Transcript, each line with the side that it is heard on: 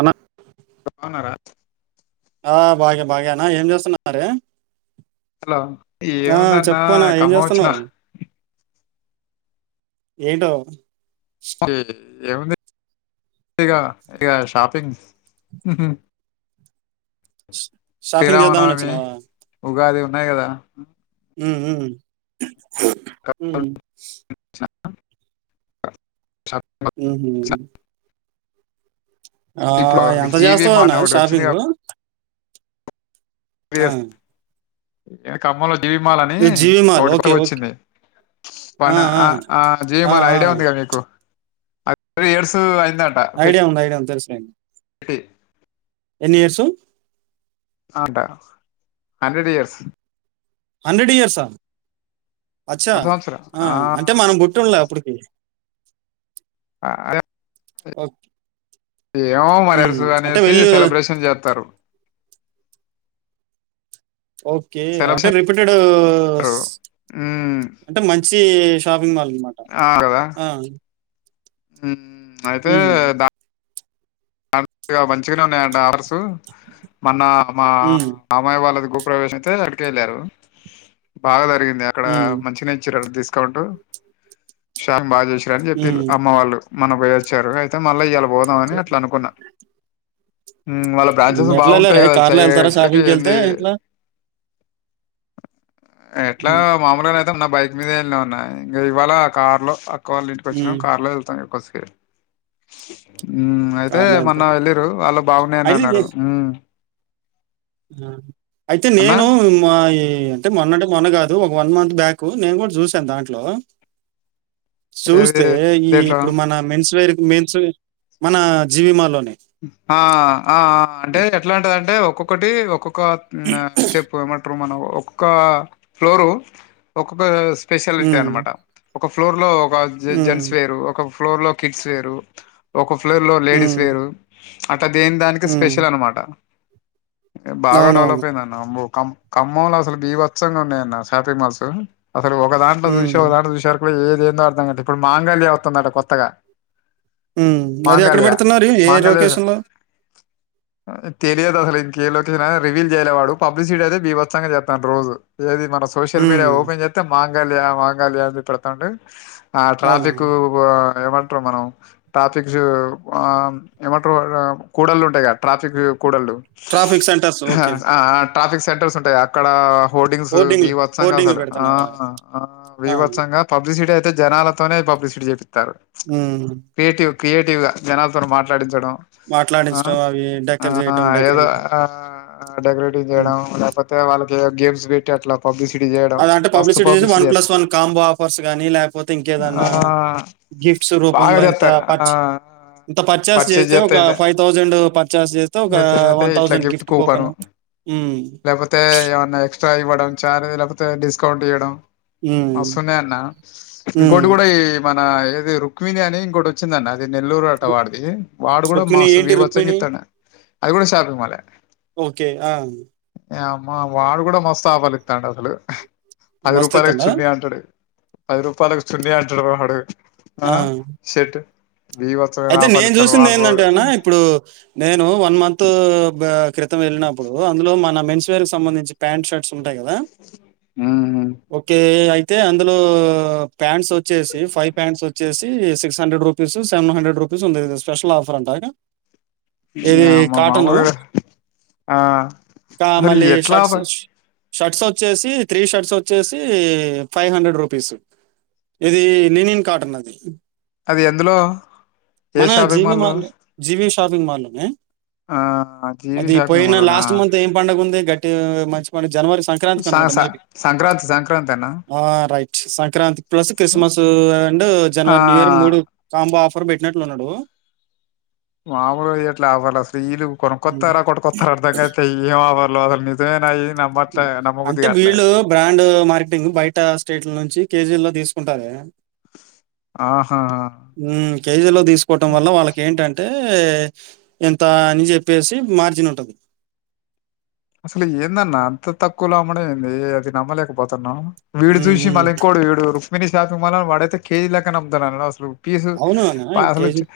right: అలా
left: అవున్నారా
right: ఆ బాగాే బాగాేనా ఏం చేస్తున్నార
left: అసలో ఏముందన్నా
right: చెప్పనా ఏం
left: కమ్మవచ్చిన
right: చేస్తున్నావు ఏంటో
left: స ఏముంది ఇక ఇక షాపింగ్
right: ష్- షాపింగ్ చేద్దామని
left: తిరామనవమి
right: వచ్చినావా
left: ఉగాది చెన్న కదా
right: ఉ హ
left: షాపింగ్
right: ఆ
left: వచ్చిన.
right: ఆ
left: ఇప్పుడు
right: ఎంత
left: జీవి
right: చేస్తాదన్న
left: మాల్ ఒకటి వచ్చింది
right: షాపింగ్ ఆ
left: ఎకు అమ్మలు వచ్చ జీవిమాల్ అని
right: ఇది జీవి మాల్ ఓకే
left: ఒకటిత్తకు
right: ఓకే
left: వచ్చింది ప
right: ఆ ఆ ఆ
left: జీవిమాల్
right: ఆ
left: ఐడియా ఉంది కదా మీకు అ ఎడ్ స
right: ఐడియా ఉ ఐడియా అంత తె స
left: ఇ
right: స
left: అంటా హండ్రెడ్ ఇయర్స్
right: హండ్రెడ్ ఇయర్స్ం అచ్చా
left: వంద సంవత్సరం
right: ఆ అంటే మనం బుట్టిండలే అప్పటికి [inaudible]
left: అ [unintelligible]
right: ఓకె
left: ఏమో మరసు అనేసి సెలబ్రేషన్ చేత్తారు
right: ఓకే
left: సెలబ్రేషన్
right: అంటే రిపీటెడ్
left: రు
right: స్..
left: మ్మ్
right: అంటే మంచీ షాపింగ్ మాల్ మాట ఆ
left: మ్.. అయితే దా అ మంచి మంచిగానే ఉన్నాయంట ఆర్డర్స్ మొన్న మా
right: హ్మ్
left: మామయ్య వాళ్ళది గు ప్రవేశం అయితే అడిక వెళ్ళారు బాగా జరింది అక్కడ
right: హ్మ్
left: మంచి నేచర్ తీసుకు శం బ [unintelligible] రన్ చేత్తెఎల్లు
right: హ్మ్.
left: అమ్మ వాళ్ళు మొన్న పోయి వచ్చారు అయితే మళ్ళ ఇయాలా పోదామని అట్ల ఉన్నార్ మ్... వాళ్ళ బ్రాంచెస్
right: ఎట్లా ఎళ్లారే?
left: బావుంటయి కదా చై
right: కార్‌లో ఎళ్తారా
left: ఇప్పటికి
right: షాపింగ్‌కెళ్తే
left: ఏంది
right: ఎట్లా?
left: ఎట్లా
right: హ్మ్.
left: మామూలునే మొత్తం నా బైక్ మీద వెళ్ళాం అన్నాయి ఇంకా ఇవాళ ఆ కార్ లో అ కావాల ఇంటికి వచ్చినం
right: హ్మ్.
left: కార్లో వెళ్తాం ఎ మ్... అయితే
right: కార్‌లో
left: మొన్న
right: ఎళ్తారు.
left: వెళ్ళిరు వాళ్ళ బాగున్నాయని
right: అయితే ఏ
left: అన్నారు
right: అయితే
left: అన్న
right: నేను మా ఈ అంటే మొన్నంటే మొన్న కాదు ఒక వన్ మంత్ బ్యాక్ నేను కూడా చూసాను దాంట్లో
left: ఏది
right: చూస్తే ఈ
left: దేంట్లో
right: ఇప్పుడు మన మెన్స్ వేర్ మెన్స్ మన జీవిమాలోనే
left: ఆ ఆ అంటే ఎట్లాంటదింటే ఒక ఒక్కొక్కటి ఒకొక్కొ క స్టెప్ మెట్రో మన ఒ ఒక్క ఫ్లోరు ఒక్కొక్క స్పెషాలిటీ
right: హ్మ్.
left: అనమాట ఒక ఫ్లోర్ లో ఒక
right: హ్మ్.
left: జెన్స్ వేరు ఒక ఫ్లోర్ లో కిడ్స్ వేరు ఒక ఫ్లోర్ లో లేడీస్
right: హ్మ్.
left: వేరు త దేందానికి
right: హ్మ్.
left: స్పెషల్ అనమాట బాగ
right: అవునవును.
left: డెవలప్ అయిందన్న అమ్మొ కం ఖమ్మంలో అసలు బీభచ్చంగా ఉన్నయన్న షాపింగ్ మాల్సు అసలు ఒకదాంట్లో చూశి
right: హ్మ్.
left: ఒకదాంట్లో చూశేవరక్ ఇప్పుడు ఏదేందో అర్థంకావట్లే ఇప్పుడు మాంగళ్య ఒత్తుందంట కొత్తగ
right: హ్మ్ అది ఎక్కడ పెడుతున్నారు ఈ ఏ
left: మాంగళ్య
right: లోకేషన్లో
left: తెలియదు అసలు ఇంకేలొకేషన్ అ రివీల్ చేయలే వాడు పబ్లిసిటీ అయితే బీబచ్చంగా చేత్తాండు రోజు ఏది మన సోషల్ మీడియా
right: హ్మ్.
left: ఓపెన్ చేత్తే మాం గల్య మాంగల్య అని చూపెడతాండు ఆ ట్రాఫికు
right: అవునవును.
left: ఓ ఏమంట్రు మనం ట్రాపిక్స్ ఆ ఏమంట్రు ఆ కూడళ్ళుంటయి కదా ట్రాఫిక్ కుడళ్ళు
right: ట్రాఫిక్ సెంటర్స్ ఓకే.
left: ఆ ట్రాఫిక్ సెంటర్స్ ఉంటయి కదా అక్కడ హోర్డింగ్స్
right: హోర్డింగ్‌లు
left: భీబత్సంగ
right: హోర్డింగ్‌లు
left: అసలు ఆ
right: బెడుతున్నారా?
left: ఆ
right: ఆ!
left: వీబత్సంగ పబ్లిసిటీ అయి అయితే జనాలతోనే పబ్లిసిటీ చేప్పి త్తారు
right: హ్మ్.
left: క్రియేటివ్ క్రియేటివ్ గ జనాల్తోని మాట్ లాడించడం ఆ
right: మాట్లాడించడం అవి
left: ఆ
right: డెకర్ జేయటం
left: ఏదో
right: డెకరింగ్.
left: ఆ డెకరేటివ్
right: హ్మ్.
left: చేయడం లేక్పోతే వాళ్ళు ఏదో గేమ్స్ బెట్టి అట్ల
right: అలా అంటే పబ్లిసిటీ చేసి one plus one combo offers కానీ లేకపోతే
left: ఆ
right: ఇంకేదన్నా గిఫ్ట్స్
left: బాగా
right: రూపంలో ఇంత
left: చేస్తారు ఆ
right: పచ్ ఇంత పర్చేస్
left: పర్చేజ్
right: జేస్తే ఒక
left: చేస్తతే
right: పర్చేస్ జేస్తే ఒక
left: ఇట్లా గిఫ్ట్ కూపను
right: హ్మ్.
left: లేకపోతే ఏమన్నా ఎక్స్ట్రా ఇవ్వడం చార్జ్ లేకపోతే డిస్ స్కౌంట్ ఇయ్యడం
right: హ్మ్.
left: మస్సున్నయన్నా ఇంకోటి
right: హ్మ్.
left: కూడా ఈ మన ఏది రుక్మిణి అని ఇంకోటొచ్చిందన్న ఇది నెల్లూరుట
right: రు
left: వాడిది వాడు కూడ
right: రుక్మిణి
left: మాస్
right: ఏంటి
left: వీబచ్చంగ
right: 'రుక్మిణి'?
left: ఇత్తాండే అది గూడ షాపింగ్మాలే
right: ఓకే ఆ
left: ఏ అమ్మా వాడు కూడా మస్తు ఆపర్లిత్తాండ అప్పుడు పది
right: మస్త్
left: రూపాలే యి
right: ఇతనా?
left: చున్నీ అంటడే పది రూపాయలకి చున్నీ అంటాడు మావాడు ఆ సెట్ భీభత్సమైన ఆఫర్లు
right: త్
left: వాడు
right: ఏందంటే అన్నా ఇప్పుడు నే నువు వన్ మంతు బా క్రితం ఎళ్ళినప్పుడు అందులో మనం మెన్ చుయల్ సంబంధించి ప్యాంట్షర్ట్స్ ఉంటాయి కదా ఓకే అయి అయితే అందులో ప్యాంట్స్ వచ్చేసి ఫైవ్ ప్యాంట్స్ వచ్చేసి six hundred rupees seven hundred rupees ఉంటది స్పెషల్ ఆఫర్ అంట
left: నీ
right: ఇది
left: అమ్మ
right: కాటను.
left: మామూలే
right: కా
left: అరే
right: మళ్ళీ
left: ఎట్లా
right: షర్ట్స్
left: రా
right: షర్ట్స్ వచ్చేసి త్రీ షర్ట్స్ వచ్చేసి ఫైవ్ హండ్రెడ్ రూపీస్ ఇది లినిన్ కాటన్ అది
left: అది ఎందులో
right: మన జీవి మాల్ లో జీవిస్ షాపింగ్ మాల్ లోనే
left: ఆ జీవి
right: అది
left: షాపింగ్
right: పోయిన
left: మాల్ లోనా
right: లాస్ట్ మంత్ ఏం పండగ ఉంది గట్టి టే మంచి పని జనవరి సంక్రాంతికి అనుకుంటా మేబి
left: సంక్రాంతి సంక్రాంతి అన్న
right: ఆ right Sankranti plus Christmas and
left: ఆ
right: జనవరి న్యూఇయర్ కి మూడు కాంబో ఆఫ ఎట్లున్నాడు
left: మామలుగా ఇవ్వట్లే ఆఫర్లు అస్సల్ ఈళ్ళు
right: హ్మ్.
left: కొనుకొత్తార కొట్కొత్తార అర్థం కావట్లే ఇయేం ఆఫర్ లోగల్ నిజమేనాయి
right: అంటే వీళ్ళు బ్రాండు మార్కెటింగ్ బయట స్టేట్ల నుంచి కేజీ ల్లో తీసుకుంటారే
left: ఆహా
right: మ్ కేజీల్లో తీసుకోవటం వల్ల వాళ్ళకి ఏంటంటే ఏ ఎంత అని చెప్పేసి మార్జిన్ ఉంటది
left: అసలు ఏందన్నా అంత తక్కువలో అమ్మడం ఏంది అది నమ్మలేకపోతున్నాము వీడ్
right: హ్మ్.
left: జూషి
right: హ్మ్.
left: మల్కోడు ఏడురుఫ్ మీ [unintelligible] తు మల వాడైతే కేజీలెక్కన అమ్ముతున్నాడనా అసలు పీసు
right: అవును అన్న కేజీ
left: పార్సలొచ్చె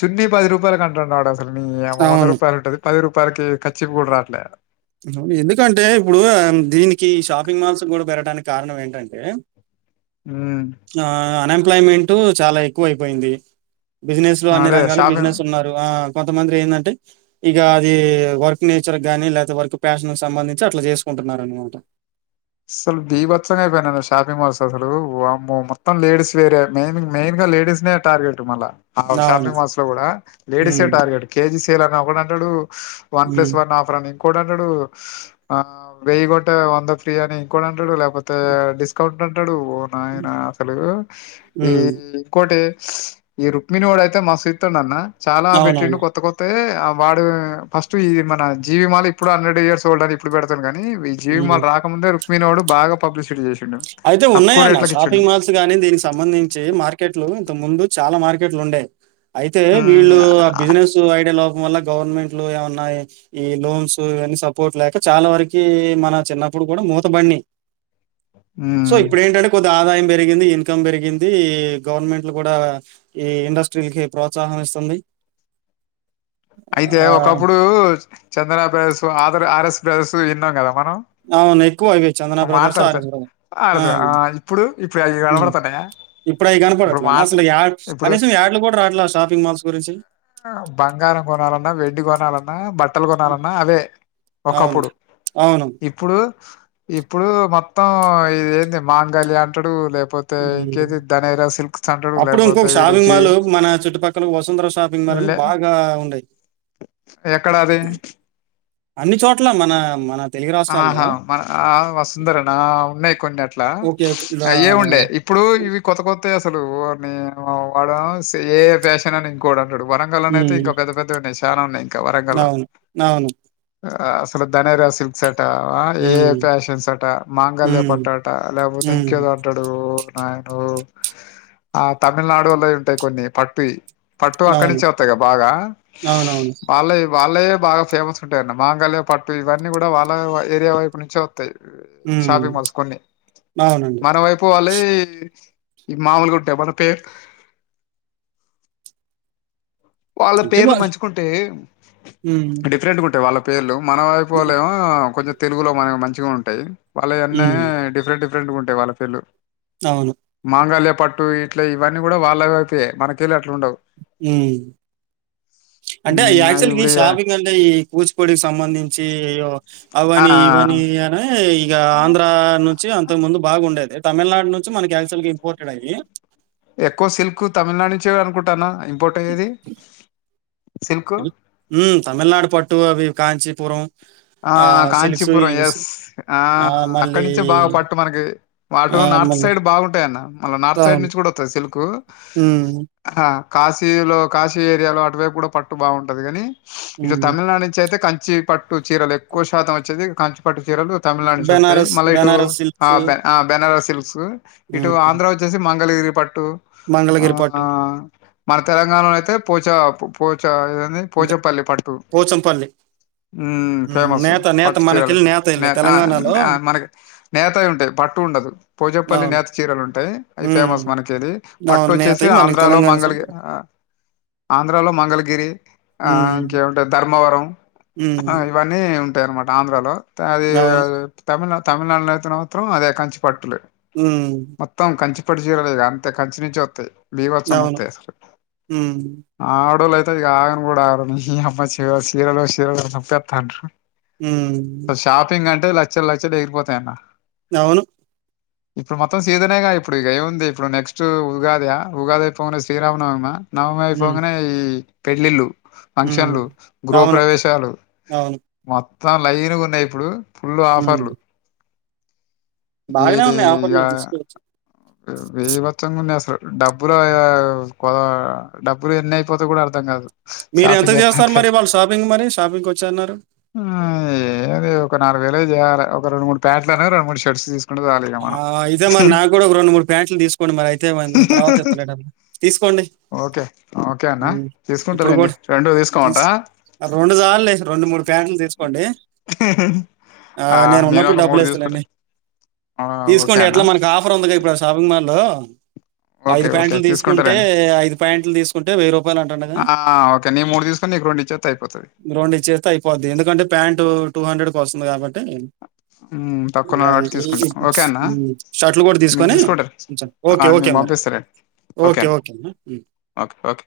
left: చున్నీ పది రూపాయల కంటాండాడస ఓర్ నీ యమ్మ వంద
right: అవును.
left: రూపాయలుంటది పది రూపా పర్ కే [unintelligible] చిప్పుకుడ రాట్లే
right: వు ఎందుకంటే ఇప్పుడు దీని కి షాపింగ్ మాల్స్ కూడా పెరడానికి కారణం ఏంటంటే ఆ అన్ఎంప్లాయ్మెంట్ టు చాలా ఎక్కువ అయిపోయింది బిజినెస్ లో అన్ని
left: అదే
right: రంగాలు బిజినెస్
left: షాపింగ్
right: ఉన్నారు ఆ కొంతమంది ఏంటంటే ఇక అది వర్క్ నేచర్ కాగానీ లేపోతే వర్క్ ప్యాషన్ సంబంధించి అట్లా చేసుకుంటున్నారు అనమాట
left: అసలు భీభచ్చంగా అయిపోయినయ్ షాపింగ్ మాల్స్ అసలు వామ్మో మొత్తం లేడీస్ వేరే మెయిన్ మెయిన్ గా లేడీస్ నే టార్గెట్ మళ్ళా
right: అవును.
left: షాపింగ్ మాల్స్ లో కూడా లేడీసే
right: హ్మ్.
left: టార్గెట్ కేజి అని ఒకడంటాడు వన్
right: హ్మ్.
left: ప్లస్ వన్ ఆఫరని కోడంటడు ఆ వెయ్యి కొంటే వంద ఫ్రీ అని ఇంకోడం పాడు లేకపోతే డిస్కౌంట్ [unintelligible] ట్ అంటాడు పో నాయన అసలు ఈ
right: హ్మ్.
left: ఇంకోటి ఈ రుక్మిణి ఓడయితే మాసు ఇతుండన్న చాలా పెట్టిండు
right: అవునవును.
left: కొత్త కొత్తయి వాడు ఫస్ట్ ఇది మన జీవిమాల ఇప్పుడు హండ్రెడ్ ఇయర్స్ ఓల్డ్ అని ఇప్పుడు పెడతాను కదనీ [inaudible] జీవి
right: హ్మ్.
left: మాల్ రా రుక్మిణివాడు బాగా పబ్లిసిటీ చేసి
right: అయితే ఉన్నాయన్న షాపింగ్ మాల్స్ గాని దీనికి సంబంధించి మార్కెట్లు ఇంత ముందు చాలా మార్కెట్లు ఉండేయి అయితే వీళ్ళు ఆ బిజినెస్ ఐడియా లో వల్ల గవర్నమెంట్లు ఏమన్నాయి ఈ లోన్స్ ఇవన్నీ సపోర్ట్ లేక చాలా వరకి మన చిన్నప్పుడు కూడా మూతబడినయ్ సో
left: ఉమ్.
right: ఇప్పుడు ఏంటంటే కొ ఆదాయం పెరిగింది ఇన్కం పెరిగింది గవర్నమెంట్లు కూడా ఈ ఇండస్ట్రీ కి ప్రోత్సాహం ఇస్తుంది
left: అయితే
right: ఆహ్,
left: ఒకప్పుడు Chandana brothers, R RS brothers విన్నాం. కదా మనం
right: అవును ఎక్కువ ఇవి చందన బ్రదర్స్,
left: మాట్లాడతా
right: ఆర్ఎస్ బ్రదర్స్. ఆ!
left: అ ఇప్పుడు ఇప్పుడు అ కనబడతానాయా
right: అట్లా అసలు కనీసం యాడ్స్ యాడ్లు కూడా రావాట్లే షాపింగ్ మాల్స్ గురించి
left: బంగారం కొనాలన్నా, వెండి కొనాలన్నా బట్ బట్టలు కొనాలన్నా అదే
right: అవును.
left: ఒకప్పుడు
right: అవును.
left: ఇప్పుడు ఇప్పుడు మొత్తం ఇది ఏంది మాంగాల్య అంటాడు. లేక్
right: అప్పుడు
left: లేకపోతే
right: ఇంకొక
left: వీడు
right: షాపింగ్
left: జీ
right: మాల్ మన చుట్టుపక్కల వసుంధర షాపింగ్ మాల్ అని
left: లే
right: బాగా ఉండేయి.
left: ఎక్కడా అది
right: అన్ని చోట్ల మన మన తెలుగు రాష్ట్రాల్లో
left: ఆహా మన ఆ వసుంధరనా ఉన్నాయి. కొన్ని అట్లా
right: ఓకే. గా
left: అ ఏముండే ఇప్పుడు ఇవి కొత్త కొత్త అసలు వాని వాడ ఏ ఫ్యాషన్ అని ఇంకోడా వరంగల్ అయితే
right: హ్మ్.
left: ఇంకా పెద్ద పెద్ద న చాలా ఉన్నాయ్
right: అవును అవును
left: ఆ అసలు దనేరాసి ఆ ఏఏ
right: హ్మ్.
left: ఫ్యాషన్స్ అట, మాంగళ్యా
right: హ్మ్.
left: పట్టు లేకపోతే
right: హ్మ్.
left: ఇంకేదో అంటాడు. ఫ్యాంటు ఆ తమిళనాడోళ్లయ్ ఉంటాయి. కొన్ని పట్టుయి పట్టు
right: అవును.
left: అక్కడించి వత్తాయి. బాగా
right: అవునవును.
left: వాళ్ళయే వాళ్ళవే బాగా ఫేమస్ ఉంటాయట. మాంగళ్య పట్టు ఇవన్నీ కూడా వాళ్ళ అ ఏరియా వైపు నుంచి వత్తయ్
right: హ్మ్.
left: షాపింగ్ మాల్స్ కొన్ని
right: అవునండి.
left: మనం అయిపోవాలి. ఇవి మామూలుగా ఉంటాయి. మన పెక్ వాళ్ళ
right: అంటే
left: పేర్లు
right: వాళ్ళు
left: మంచికుంటే
right: హ్మ్.
left: డిఫరెంట్గా ఉంటాయి. వాళ్ళకు పేర్లు మనవాయిపోలేం కొంచం తెలుగులో మనకి మంచిగా ఉంటాయి. వాళ్ళ అన్నే
right: హ్మ్.
left: డిఫరెంట్ డిఫరెంట్ రెండు ఉంటాయి. వాళ్ళ పేర్లు
right: అవును
left: మాంగళ్య పట్టు ఇట్లే ఇవన్నీ కూడా వాళ్ళకే మనకెళ్ళ
right: ఉమ్ అంటే
left: హ్మ్. ఆహ్,
right: యాక్చువల్ గా ఈ
left: ఇప్పుడు ఇగ
right: షాపింగ్ అంటే ఈ కుచ్ పొడిస్ సంబంధించి
left: ఆ!
right: అవ్వని ఇవ్వని అని ఇక
left: ఆ!
right: ఆంద్రా నుంచి
left: ఆ!
right: అంతకు ముందు బాగుండేది. తమిళనాడు నుంచి మన యాక్చువల్గా ఇంపోర్టెడ్ అవి
left: ఎక్కువ సిల్క్ తమిళనాడు నుంచే అనుకుంటాన్న సిల్కు.
right: తమి ఊ తమిళనాడు పట్టు అవి కాంచి పురం
left: ఆ కాంచీపురం ఎస్ ఆ
right: ఆహ్,
left: అక్కడి
right: మళ్ళీ
left: నుంచే బాగా పట్టు మనకి వాటు
right: ఆహ్,
left: నార్త్
right: మళ్ళీ
left: సైడ్ బాగుంటాయి అన్న మళ్ళ నార్త్ సైడ్
right: అవును.
left: నుంచి కూడా వస్తుంది సిల్క్
right: హ్మ్.
left: హా కాశీలో కాశీ ఏరియాలో అటువైపు కూడా పట్టు బాగుంటది కానీ ఇటు
right: హ్మ్.
left: తమిళనాడు నుంచియితే కంచ ంచి పట్ చీరలు ఎక్కువ శాతం వచ్చేది. కంచి పట్టు చీరలు తమిళనాడు నుంచత్తాయి
right: బెనారస్,
left: మళ్ళ ఇటు
right: బెనారస్
left: ఆ
right: సిల్క్స్
left: ఆ బెనారస్ ల్క్స్ ఇటు
right: హ్మ్.
left: ఆంధ్ర వచ్చేసి మన్ ంగలగిరిపట్టు ట్టు
right: మంగళగిరి
left: ఆహా
right: పట్టు.
left: మన తెలంగాణ అయితే పోచ పోచ ఆ ఇదేంది
right: అంతే
left: పోచంపల్లి పట్టు
right: పోచంపల్లి.
left: ఊ
right: హ్మ్.
left: ఫేమస్
right: నేత, నేత
left: పట్టు
right: మనకెళ్ళి
left: చీరలకి
right: ఎళ్ళి
left: నేత
right: తెలంగాణలో
left: ఆ మనకి నేతవి ఉంటాయి పట్టు ఉండదూ పోచంపల్లి
right: అవును.
left: నేత చీరలు ఉంటాయి అవి
right: హ్మ్.
left: ఫేమస్ మనకది పట్టు
right: అవును
left: వచ్చేసి
right: నేతయి మనకి
left: ఆంధ్రాలో
right: తెలంగాణ సైడ్
left: మంగళగి ఆంధ్రాలో మంగళగిరి ఆ
right: హ్మ్.
left: ఇంకేముంటాయ్ ధర్మవరం ఆ
right: హ్మ్.
left: ఇవన్నీ ఉ ఉంటాయనమాట ఆంధ్రాలో అది అ
right: అవును.
left: తమిలాన్ తమిళనాడులో అయితేనే మాత్రం అదే కంచి పట్టులే
right: హ్మ్.
left: మొత్తం కంచి ఇప్పటి చీరలేగా అంతే కంచ నుంచి వస్తాయి.
right: అవును.
left: బివత్సంగత్తాయి అసలు
right: హ్మ్.
left: ఆడోల్లు అత్తాయి ఆగను కూడా ఆగరు ఈ అమ్మాయి చీరలో చీరలు అంటారు. తేత్తంట్రు
right: ఊ
left: అంతే లక్షలు లక్షడు ఎగిరిపోతయాన్న
right: అవును
left: ఇప్పుడు మొత్తం సీజనేగా ఇప్పుడు ఇక ఏముంది ఇప్పుడు నెక్స్ట్ ఉగాద ఉగాది పోను శ్రీరామనవమిమ నవమి
right: హ్మ్.
left: అయిపోగానే ఈ పెళ్ళిళ్ళు
right: హ్మ్.
left: ఫంక్షన్లు గృహ
right: అవును.
left: ప్రవేశాలు
right: అవును
left: త్తం లైన్గా ఉన్నాయి ఇప్పుడు ఫుల్లు
right: హ్మ్.
left: ఆఫర్లు ఈ
right: బాగానే ఉన్నాయి
left: ఇక
right: ఆఫర్‌లో తీసుకోవచ్చు.
left: బీభత్సంగా ఉన్నాయ్ అసలు డబ్బులు ఎ ఎ కోదా డబ్బులు ఎన్ని అయిపోతే కూడా అర్థం కాదు
right: మీరు ఎంత
left: షాపింగ్
right: చేస్తారు మరి వాళ్ళ షాపింగ్ మరి షాపింగ్కి వచ్చి
left: ఊ ఏది ఒక నాలుగు ఐదు ఒక అర రెండూ మూడు పాంట్స్ రెండు మూడు షర్స్ తీసు
right: ఆ ఇదే మరి నాకు కూడా ఒక రెండు మూడు ప్యాంట్లు తీసుకోండి మరి అయితే తర్వాత ఇత్తలే డబ్బులు తీసుకోండి
left: ఓకే ఓకే అన్న
right: ఊ ఇప్పుడు
left: తీసుకుంటాలేండి
right: కూడా
left: రెండు
right: థిస్
left: తీసుకోమంటా
right: ఆ రెండు చాలాలలే రెండు మూడు ప్యాంట్లు తీసుకోండి
left: ఆ
right: నేను ఉన్నప్పుడు
left: ఒక మూడు
right: డబ్బులు ఇస్తా
left: తీసుకుంటా
right: లేండి
left: ఆ ఓకే
right: తీసుకోండి
left: అన్న
right: ఎట్లా మనకి ఆఫర్ ఉంది ఇప్పుడు ఆ షాపింగ్ మాల్ హలో ఐదు
left: ఓకే ఓకే
right: ప్యాంట్లు తీసుకుంటే
left: తీసుకుంటాలేండి
right: ఐదు ప్యాంట్లు తీసుకుంటే వెయ్యి రూపాయలు అంటాండ కదా
left: ఆ ఓకే నేను మూడు తీసుకొని నీకు రెండు ఇచ్చేత్తే అయిపోతది
right: రెండు ఇచ్చేస్తే అయిపోద్ది ఎందుకంటే ప్యాంట్ టూ హండ్రెడ్ పస్తుంది కాబట్
left: ఊ తక్కువ నా కాబట్
right: షర్ట్లు కూడా
left: మీరు
right: తీసుకొని
left: తీసుకుంటారు ఆ
right: ఓకే ఓకే
left: నేను
right: మరి
left: పంపిస్తాలేండి
right: okay okay um
left: okay okay